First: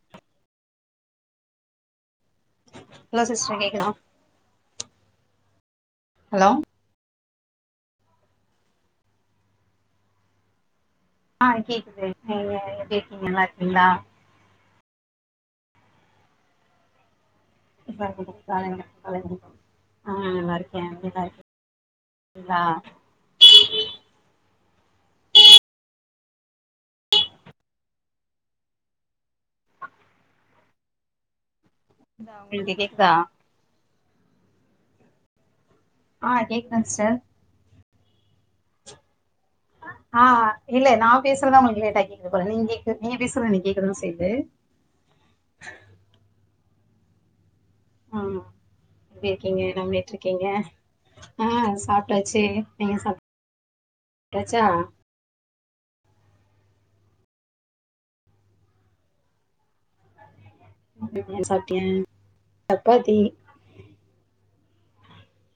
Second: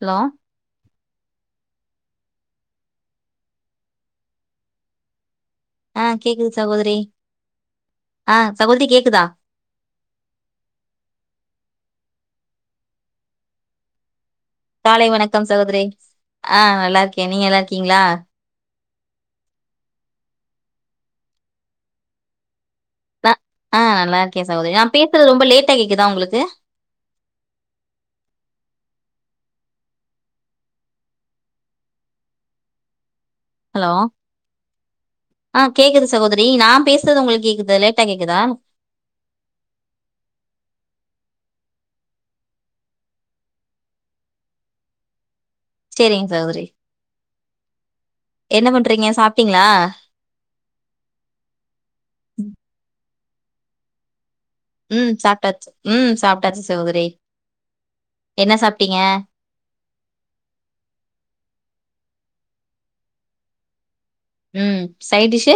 Hello hello sister கேக்குதா ஆஹ் hello கேக்குது சகோதரி ஆஹ் சகோதரி கேக்குதா ஆஹ் கேக்குது நீங்க எப்டி இருக்கீங்க நல்லா இருக்கீங்களா காலை வணக்கம் சகோதரி ஆஹ் நல்லாருக் கே நீங்க எல்லாருக்கீங்களா [unintelligible] ஆஹ் நல்லா இருக்கேன் நீங்க நல்லார்கீங்களா ஆஹ் நல்லா இருக்கேன் சகோதரி நான் பேசுறது ரொம்ப லேட்டா கேக்குதா உங்களுக்கு உங்களுக்கு கேக்குதா ஹலோ ஆஹ் கேக்குது ஆ சகோதரி நான் கேக்குதுங்க சிஸ்டர் பேசுறது உங்களுக்கு கேக்குதுல்ல ட்டா கேக்குதா ஆஹ் இல்ல நான் பேசுறதுதான் உங்களுக்கு லேட்டா கேக்குது போல நீங்க கேக்கு நீங்க பேசுறது எனக்கு கேக்கதான் செய்து சேரிங்க சகோதரி ஆஹ் என்ன பண்றீங்க எப்டி இருக்கீங்க சாப்ட்டீங்களா என்ன பண்ணிட்டு இருக்கீங்க ஆஹ் சாப்ட்டாச்சு நீங்க சாப் உம் சாப்டாச்சு உம் சாப்ட்டாச்சு சகோதரி என்ன சாப்ட்டீங்க [unintelligible] சப்பாத்தி உம் சைடிஷு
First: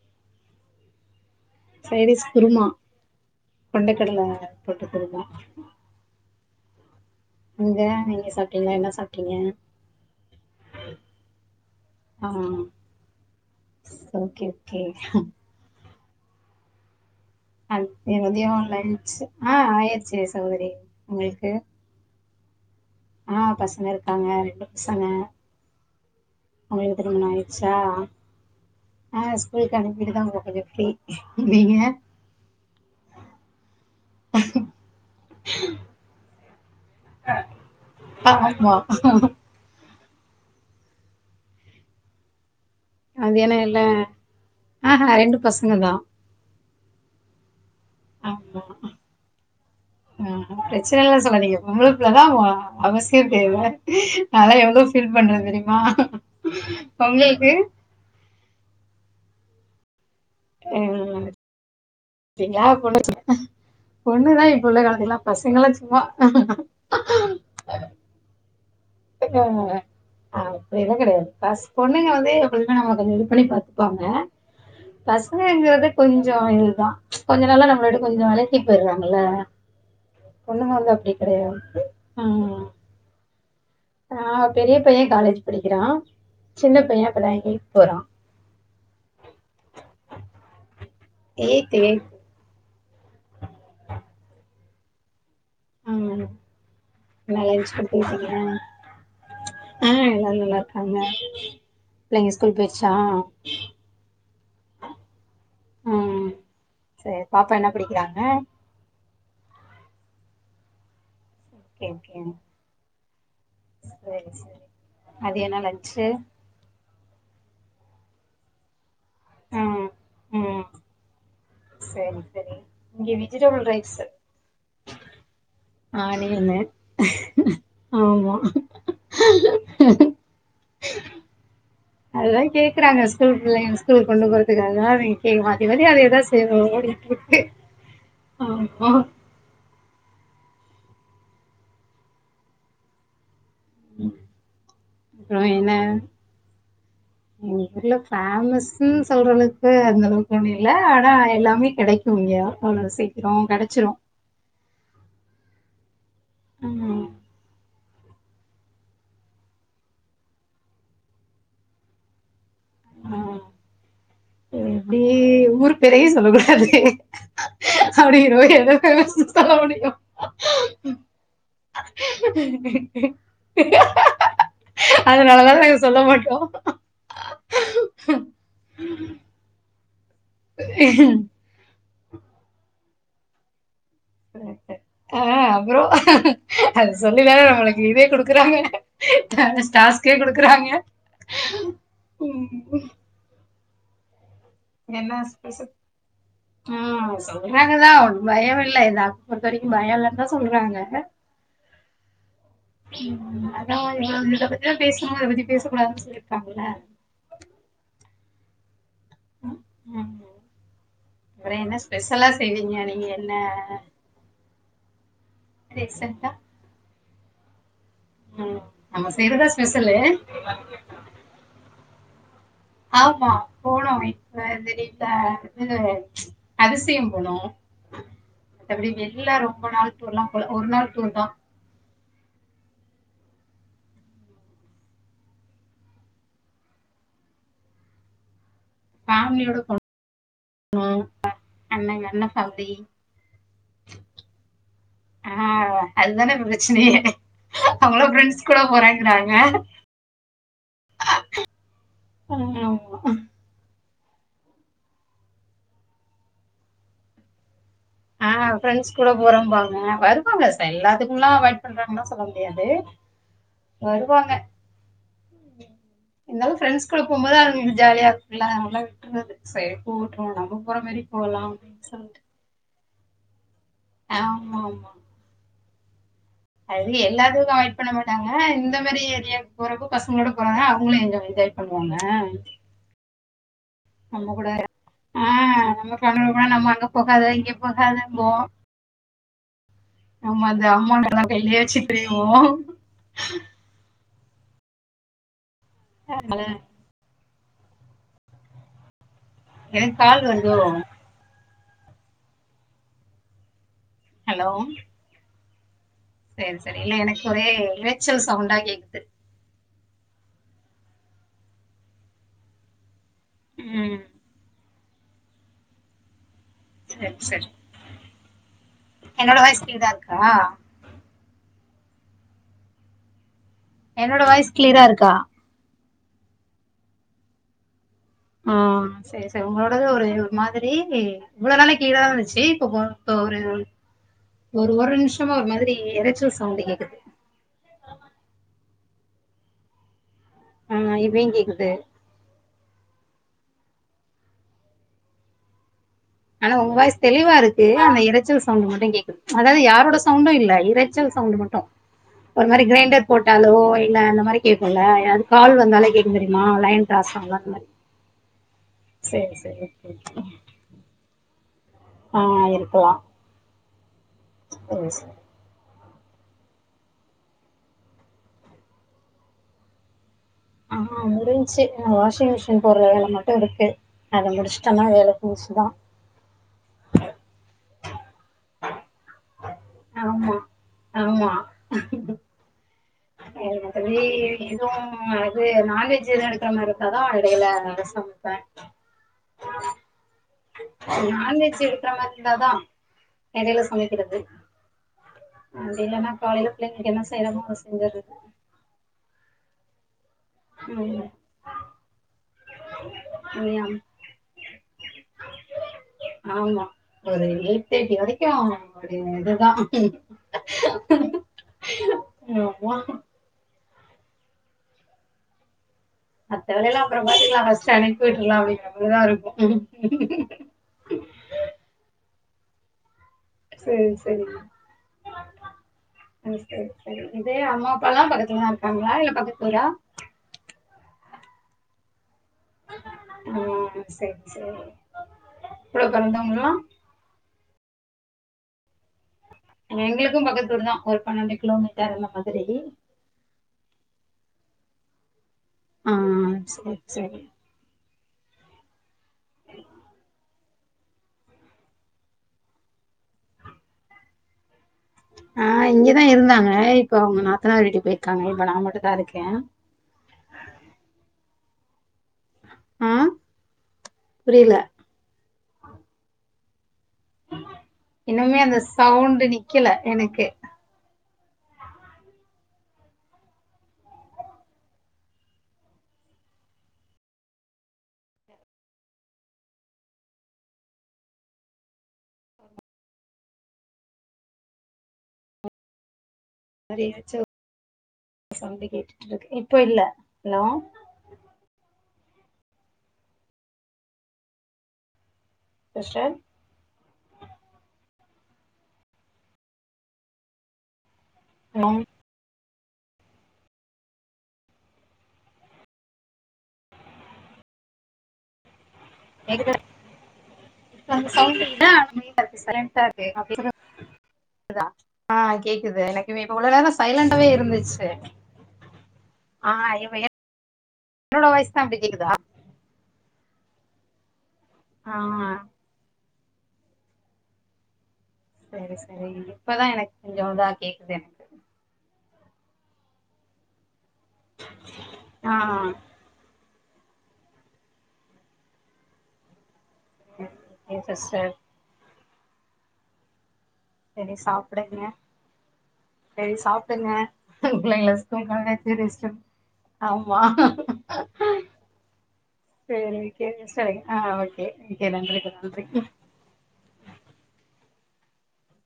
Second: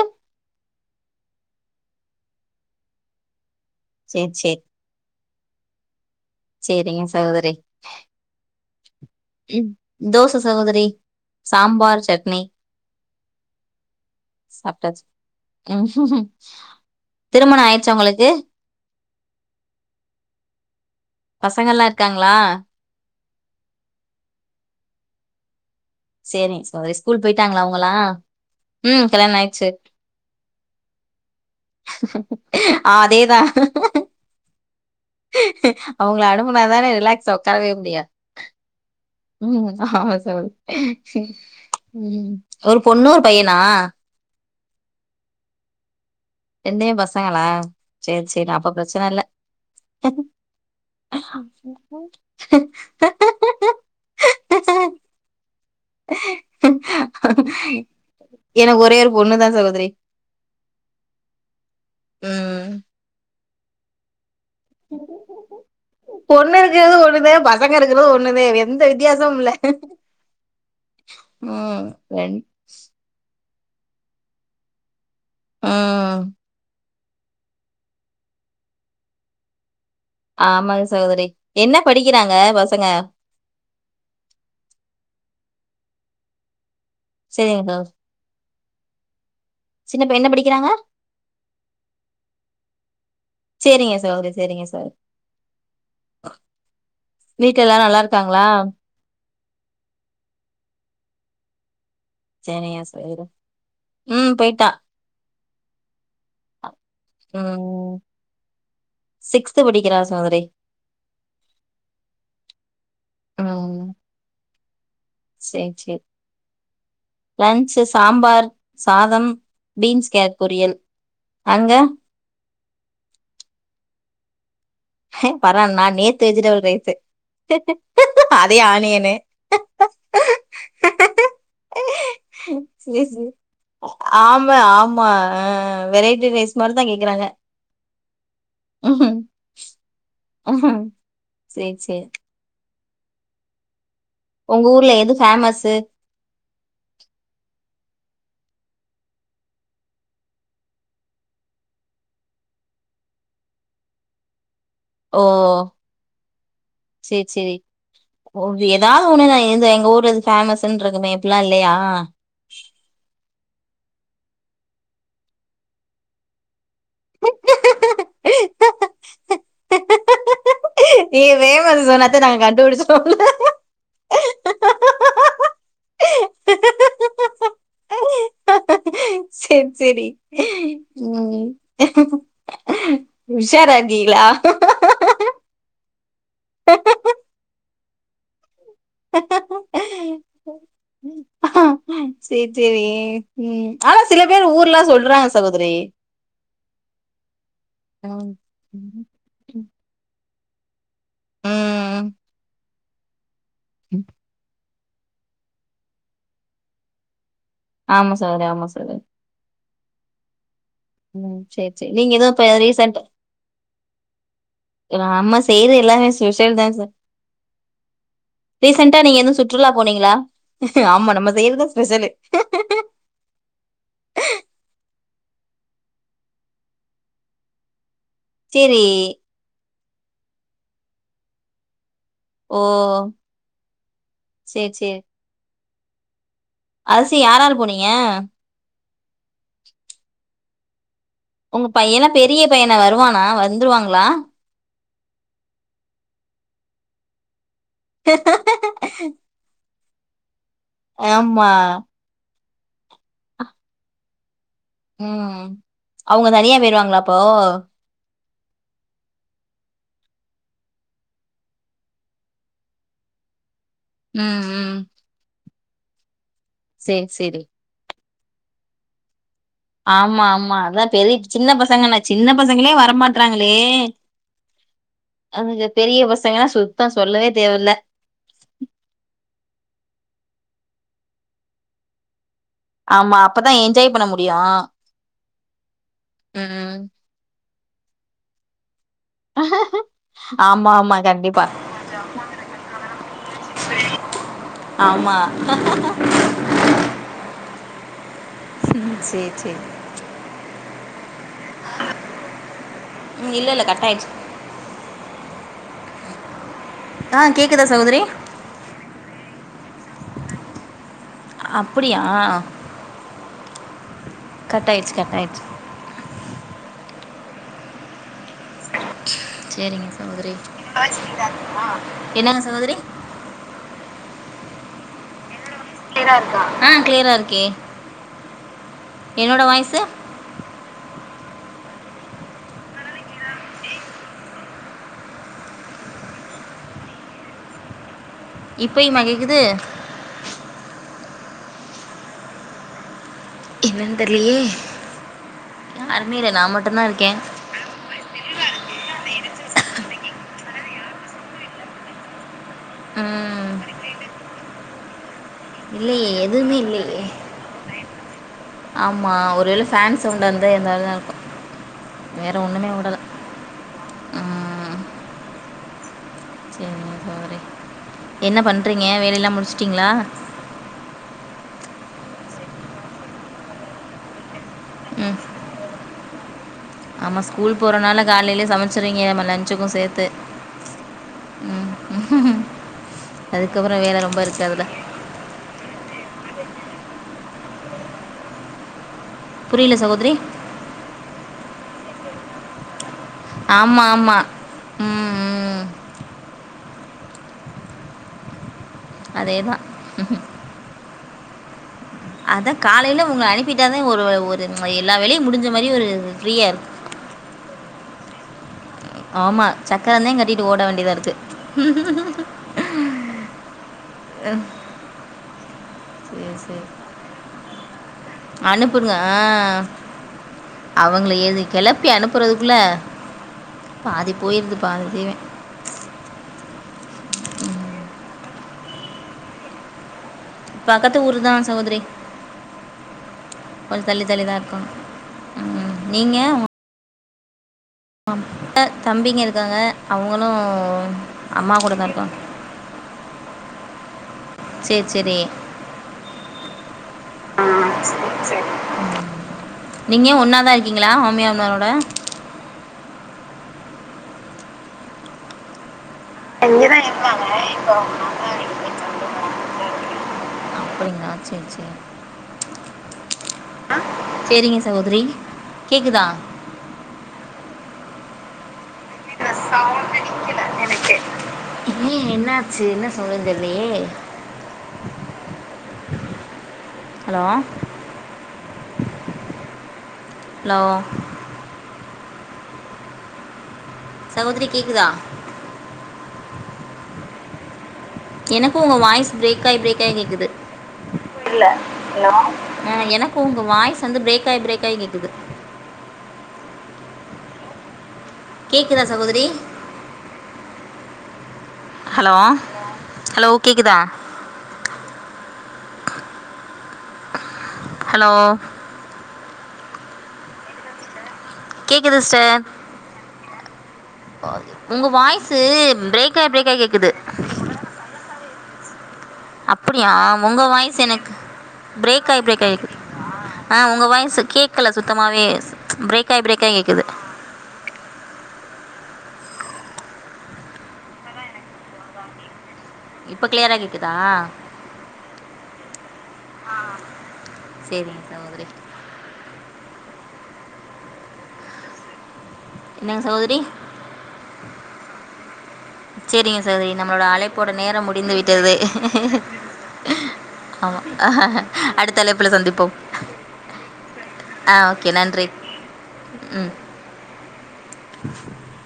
சைடிஸ் குருமா கொண்டக்கடல சேரி போட்டு குருமா செரிங்க சகோதரி நீங்க நீங்க சாப்ட்டீங்களா என்ன சாப்ட்டீங்க உம் தோச சகோதரி சாம்பார் ஆ சட்னி ஓகே ஓகே சாப்ட்டாச்சு உம் ம் திருமண ஆயிடுச்சா உங்களுக்கு [unintelligible] ஆஹ் ஆயிர்ச்சு சகோதரி பசங்கல்லா இருக்காங் ளா ஆஹ் பசங்க இருக்காங்க ரெண்டு பசங்க செரி சாரி உங்களுக்கு ஸ்கூல் திருமணம் போயிட்டாங்களா ஆயிடுச்சா அவங்கல்லா உம் ஆ கல்யாண ஆய்ட்ச்சு ஸ்கூலுக்கு அனுப்பிட்டு தான் இப்போ கொஞ்சம் ஃப்ரீ நீங்க அதேதா அவங்கள அனு ப்னா தானே ரிலாக்ஸா உட்காரவே முடியு ஆமா உம் ஆமா சகோத்ரி உம் ஒரு பொண்ணு ஒரு பையனா ஆஹே ரெண்டு பசங்க தா ரெண்டையு பசங்களா சேரி சேரி அப்ப பிரச்சன இல்ல ம் ஹும் பிரச்சன இல்லன் சொல்லாதிங்க பொம்பள புள்ள தா வ அவசியோ தேவ நா எல்லா எவ்ளோவு பீல் பண்றே தெரியுமா உங்களுக்கு எனக்கு ஒரே ஒரு பொண்ணுதா சகோதரி உம் [inaudible] ம் பொண்ணுதா இப்புள்ள காலத்துல எல்லா பசங்கல்லா சும்மா [inaudible] பொண்ணு இருக்கிறது ஒண்ணுதே பசங்க இருக்கிறது ஒண்ணுதே எந்த வித்தியாசமு இல்ல அப்டிலா கிடையாது பஸ் ம் பொண்ணுங்க வந்து ரெண் எப்பலுமே [unintelligible] கொஞ்சோ இது பண்ணி பாத் துப்பாங்க பசங்கங்கறது ம் கொஞ்சோ இதுதா கொஞ்ச நாளா நம்மள விட்டு கொஞ்சோ வெளக்கி போயிறாங்கல்ல ஆமாங்க சகோதரி என்ன படிக்கிறாங்க பசங்க ஆஹ் பெரிய பைய காலேஜ் படிக்கிறா சின்ன பைய இப்ப தா சரிங்க எயித் போறா சின்னப்பைய என்ன படிக்கிறாங்க எய்த் எய்த். செரிங்க சகோதரி செரிங்கஸ் [unintelligible] ஆஹ் [unintelligible] வீட்ல எல்லாரும் நல்லா இருக்காங்களா? ஆஹ் எல்லாம் நல்லா இருக்காங்க பிள்ளைங்க ஸ்கூல் போயிருச்சா? [unintelligible] செய்யர உம் போயிட்டா ம். சரி பாப்பா என்ன உம் படிக்கிறாங்க? சிக்ஸ்த் படிக்கிறா சகோதரி ஓகே ஓகே ம். சரி சரி மதியம் என்ன லன்ச் லன்ச்சு சாம்பார் சாதம் ம் பீன்ஸ் கேரட் ம் பொரியல் அங்க? சரி சரி இங்க வெஜிடபிள் ரைஸ் பாரா நான் நேத்து ஆனியனு வெஜிடபிள் ரைஸ்சு ஆமா அதே ஆனியன்னு அதுதான் கேக்குறாங்க ஸ்கூல் பிள்ளைங்க ஸ்கூல் கொண்டு ஆமா, போறதுக்காக அதான் ஆமா. அ மாத்தி மாத்தி அதே தான் வெரைட்டி ரைஸ் மாரி தான் செய்யணு கேக்குறாங்க. ஆஹ் ஆஹ சரி சரி உங்க ஊர்ல எது அப்றோ என்ன ஃபேமஸ்உ எங்க ஊர்ல ஃபேமஸ்ன்னு சொல்றளவுக்கு அந்தளவுக்கு ஒண்ணும் இல்ல ஆனா எல்லாமே கிடைக்கும் இங்க அவ்வளவு சீக்கிரோம் கிடைச்சிரும் ஓ ம் சரி சரி ஏதாவது ஒண்ணு நான் இந்த எங்க ஊர்லது பேஃமஸ்னு இருக்குமே அப்படில்லா இல்லையா எப்படி ஊர் பேரயே சொல்ல கூடாது அப்படி இது எதுமே சொல்ல [unintelligible] புடிக்கும் நீ வே வந்து சொன்னத்த நாங்க கண்டுபிடிச்சோ அதனாலதான் நாங்க சொல்ல மாட்டோம் சரி சரி உம் உஷாரா இருக்கீங்களா? ஆஹ் அப்புறம் அது சொல்லி தான நம்மள உயிரே குடுக்குறாங்க ஸ்டார்ஷ் கே கொடுக்குறாங்க செரி செரி ம் ஆனா சிலர் உஹம் சொல்றாங்கதான் ம் பயம் இல்லை இந்த ம். அக்காபொறுத்த வரைக்கும் பயம் இல்ல என்ன சொல்றாங்க உஹம் உஹம் [unintelligible] இதோ பேசுணு அத பத்தி பேச கூடாது சொல்லிர்ப்பாங்கள்ல ஆம சோதரி ஆமா சோரே ம் ம் அப்புற சேர் என்ன சே நீங்க ஸ்பெஷலா எதுவு இப்ப செய்வீங்க ரீசன்ட்டா நீங்க என்ன இவ அம்மா செய்ற எல்லாமே ரீசெண்டா ஸ்பெஷல் தா ச ம் ரீசன்ட்டா நம்ம நீங்க எது செய்றதா சுற்றுலா ஸ்பெஷலு போனீங்ளா ஆமா நம்ம செய்யற்தா ஸ்பெஷலு ஆ பா போனோ இப்ப திடீட்ட இது அதிசயம் போனோ சேரி த்தப்புடி வெளியில ரொம்ப நாள் டூர்லா போல ஒரு நாள் டூர் தா ஓ சேர் சே அதுசி யாராரு போனீங்க ஃபேம்லியோட போனோ உங்க பையலா பெரிய பையனா வருவானா வந்ருவாங்ளா ஆ அதுதான இப்ப ப்ரச்சுனுயே அவுங்களா ஃபிரெண்ட்ஸ் கூட போறேங்குறாங்க ஆமா அ ஆமா ம் அவுங்க தனியா பேயிருவாங்ளா அப்போ அ ஃப்ரெண்ட்ஸ் கூட போறோம்பாங்க வருவாங்க ச எல்லாத்துக்குலா அவாயிட் பண்றாங்கன்னா சொல்ல முடியாது வருவாங்க ம் ம் இந்தாலு ஃப்ரண்ட்ஸ் கூட சேரி போம்போது சேரி அவுங்களுக்கு ஜாலியாருக் இல்ல அதெல்லா விட்டுவாறு ஆமா ஆமா அதா பெரி சின்ன பசங்க அப்படின்னு என்ன சொல்லிட்டு சின்ன பசங்களே வரமாட் லே ஆமா ஆமா அவுக பெரிய பஸ் அது எல்லாத்துக்கு அவாய்ட் பண்ண மாட்டாங்க இந்த மேரி எதியாக் போறப்ப பசுங்ளோட போறாங்க அவுங்ளு என்ஜவ் என்ஜாய் பண்ணுவாங்க ஆமா அப்பதா என்ஜாய் பண்ண முடியு நம்ம கூட ஆ ம் ம் போகாதெம்போ ஆமா அது அம்மான் எல்லா கைலே வச்சுட்க்ட்டு ஓம் ஆமா அது ம் சே எனக்கு கால் வருதோ ம் இல்ல இல்ல கட்டாய்ட் ஹலோ செரி செரி இல்ல எனக்கு ஆ ஒரே கேக்குதா இரைச்சல் சவுண்டா கேக்குது அப்டியா ம் கட்டாய்ருச்சி கட்டாய்ருச்சி செரி செரி என்னோட வாய்ஸ் சேரிங்க கிளியரா இருக்கா சகோதரி என்னங்க சகோதரி என்னோட வாய்ஸ் கிளியரா இருக்கா ஆ கிளியரா இருக்கே ஆ செரி செரி என்னோட வாய்ஸு உங்களோடதுல ஒரு மாதிரி இவ்ளோ நாளா கிளியராதா இருந்துச்சி இப்ப இப்ப ஒரு ஒரு ஒரு நிமிஷமா ஒரு மாதிரி இரைச்சல் சவுண்ட் கேக்குது இப்பயுமா கேக்குது ஆ இப்பயு கேக்குது என்னன்னு தெரிலேயே ஆனா உங்க வாய்ஸ் தெளிவா இருக்கு அந்த இரைச்சல் சவுண்ட் மட்டு கேக்குது அதாது யாரோட சவுண்டும் இல்ல இரைச்சல் சவுண்ட் மட்டு ஒரு மாரி கிரைண்டர் போட்டாலோ ம் இல்ல அந்த மாரி கேட்குல்ல கால் வந்தாலே இல்லையே கேட்கு தெரியுமா? எதுவுமே லைன் கிராஸ் ஆனா அந்த மாதரி ஆமா ஒருவேள ஃபேன் சவுண்டா இருந்தா எதாவதா இருக்கு ஆ இருக்கலா சேரி சேரி சேரிங்க சகோதரி, என்ன பண்றீங்க வேலைல்லா முடிச்சிடீங்களா ஆ முடிஞ்ச்சி இன்னு வாஷிங் மிஷின் போட்ற வேல மட்டு இருக்கு அத முடிச்சு ட்டனா வேல முடிஞ்ச்சு தா ஆமா ஸ்கூல் போறனால காலைலே சமைச் ச்சிறீங்க நம்ம லஞ்சுக்கு சேத்து ஆமா ஆமா ம் அ அதுக்கப்புறம் மத்தப்படி வேலை ரொம்ப இருக்குது எதுவு அதில் அது நான்வெஜ் எது எடுக்ற மாரி இருந்தா தா எடைல சமைப்ப புரில்ல சகோதிரி நான்வெஜ் எடுக்கிற மாரி இருந்தாதா ஆமா ஆமா உம் உம் புள்ளங்களுக்கு என்ன செய்யனுமோ அத செஞ்சறது அதேதா உம் உம் அதா காலையில உங்களை அனுப்பிட்டாதா ஒரு ஒரு எல்லா வேலையு முடிஞ்ச மாரி ஒரு ஃபிரீயா ஆமா இருக்கு ஒரு எயிட் [unintelligible] ஆமா இதுதான் சக்கரந்தே கட்டிட்டு ஓட வேண்டியதா இருக்கு ஆமா ஹம் மத்த வேலைலா அப்புற பாத்துக்கலா ஃபஸ்ட் அனிப்பிவிட்ரலா அப்டிங்கற அனுப்புங்க மாரிதா ஆ இருக்கு போறதுக்குள்ள செரி செரி செரி செரி இதே அம்மா அப்பாலா பக்க இங்க தா இருக்காங்களா இல்ல பக்கத்து ஊரா பக்கத்து ஊர் தா சகோதரி கொஞ்ச ம் தள்ளி சரி தள்ளிதா சரி இருக்கோ உம் கூட நீங்க பிறந்தவங்கல்லா ஆம் அஹ தம்பிங்க இருக்காங்க எங்களுக்கு அவங்களு பக்கத்து ஊர் தா ஒரு பன்னெண்டு அம்மா கூட தா கிலோமீட்டர் இருக்க அந்த மாதிரி சரி சரி ஆஹ் செரி சரி சரி நீங்க ஒன்னாதா இ க்கீங்களா மாம்மியா மாமனா ரோட ஆஹ் இங்க தா இருந்தாங்க இங்கதான் இப்ப அவங்க இருந்தாங்க நாத்தனார் இப்ப வீட்டுக்கு அவங்க மாமா போயிருக்காங்க இப்ப நா வீட்டுக்கு மட்டுந்தா போயிருக்காங்க இருக்கே மாமா வீட்டுக்கு ஆ ஆஹ் புரியல செரிங்க சகோதரி கேக்குதா இன்னுமே அந்த சவுண்ட் இந்த நிக்கல எனக்கு ஏ என்ன ஆச்சு என்ன சொல்றது தெரியலையே ஹலோ ஹலோ சகோதரி கேக்குதா அரிச்சோ எனக்கு உங்க வாய்ஸ் பிரேக் ஆகி பிரேக் இல்ல ஆகி கேக்குது ஹலோ ஆஹ் எனக்கு உங்க வாய்ஸ் வந்து பிரேக் ஆகி பிரேக் ஆகி கேக்குது ஷ்டான் கேக்குதா சகோதரி ஹலோ ஹலோ கேக்குதா ஹலோ [unintelligible] கேட்குது சிஸ்டர் உங்க ஆ வாய்ஸு கேட்குது பிரேக் எனக்குமே ஆகி இப்ப பிரேக் இவ்ளோ ஆகி நேரோ கேட்குது சைலண்டாவே இருந்ச்சு. அப்பிடியா உங்க வாய்ஸ் எனக்கு என்னோட வாய்ஸ் தா அப்டி கேக்குதா பிரேக்காய் பிரேக்காய் கேக்குது. அ உங்க வாய்ஸு கேக் கேக்கல ஆ சுத்தமாவே ப்ச் பிரேக். பிரேக்காய் பிரேக்காய் கேக்குது. சரி சரி இப்பதா எனக் கொஞ்சோ இதா கேக்குது எனக். இப்ப கிளையரா கேக். க்குதா. ஆ ஆ சேரிங் சகோதரி [unintelligible] என்னங்க சகோதரி. செரி சாப்டுங்க செரி சரிங்க சகோதரி சாப்பிடுங்க நம்மளோட அழைப்போட நேரம் பிள்ளைங்கள முடிந்து ஸ்கூல்க்கு விட்டது அனுப்பி ரெஸ்ட் ஆமா ஆமாம் அடுத்த அழைப்பில் சந்திப்போம் சரிங்க செரி [inaudible] ஆஹ் ஓகே மிக்க நன்றி தோழி நன்றி ம் ம் [inaudible]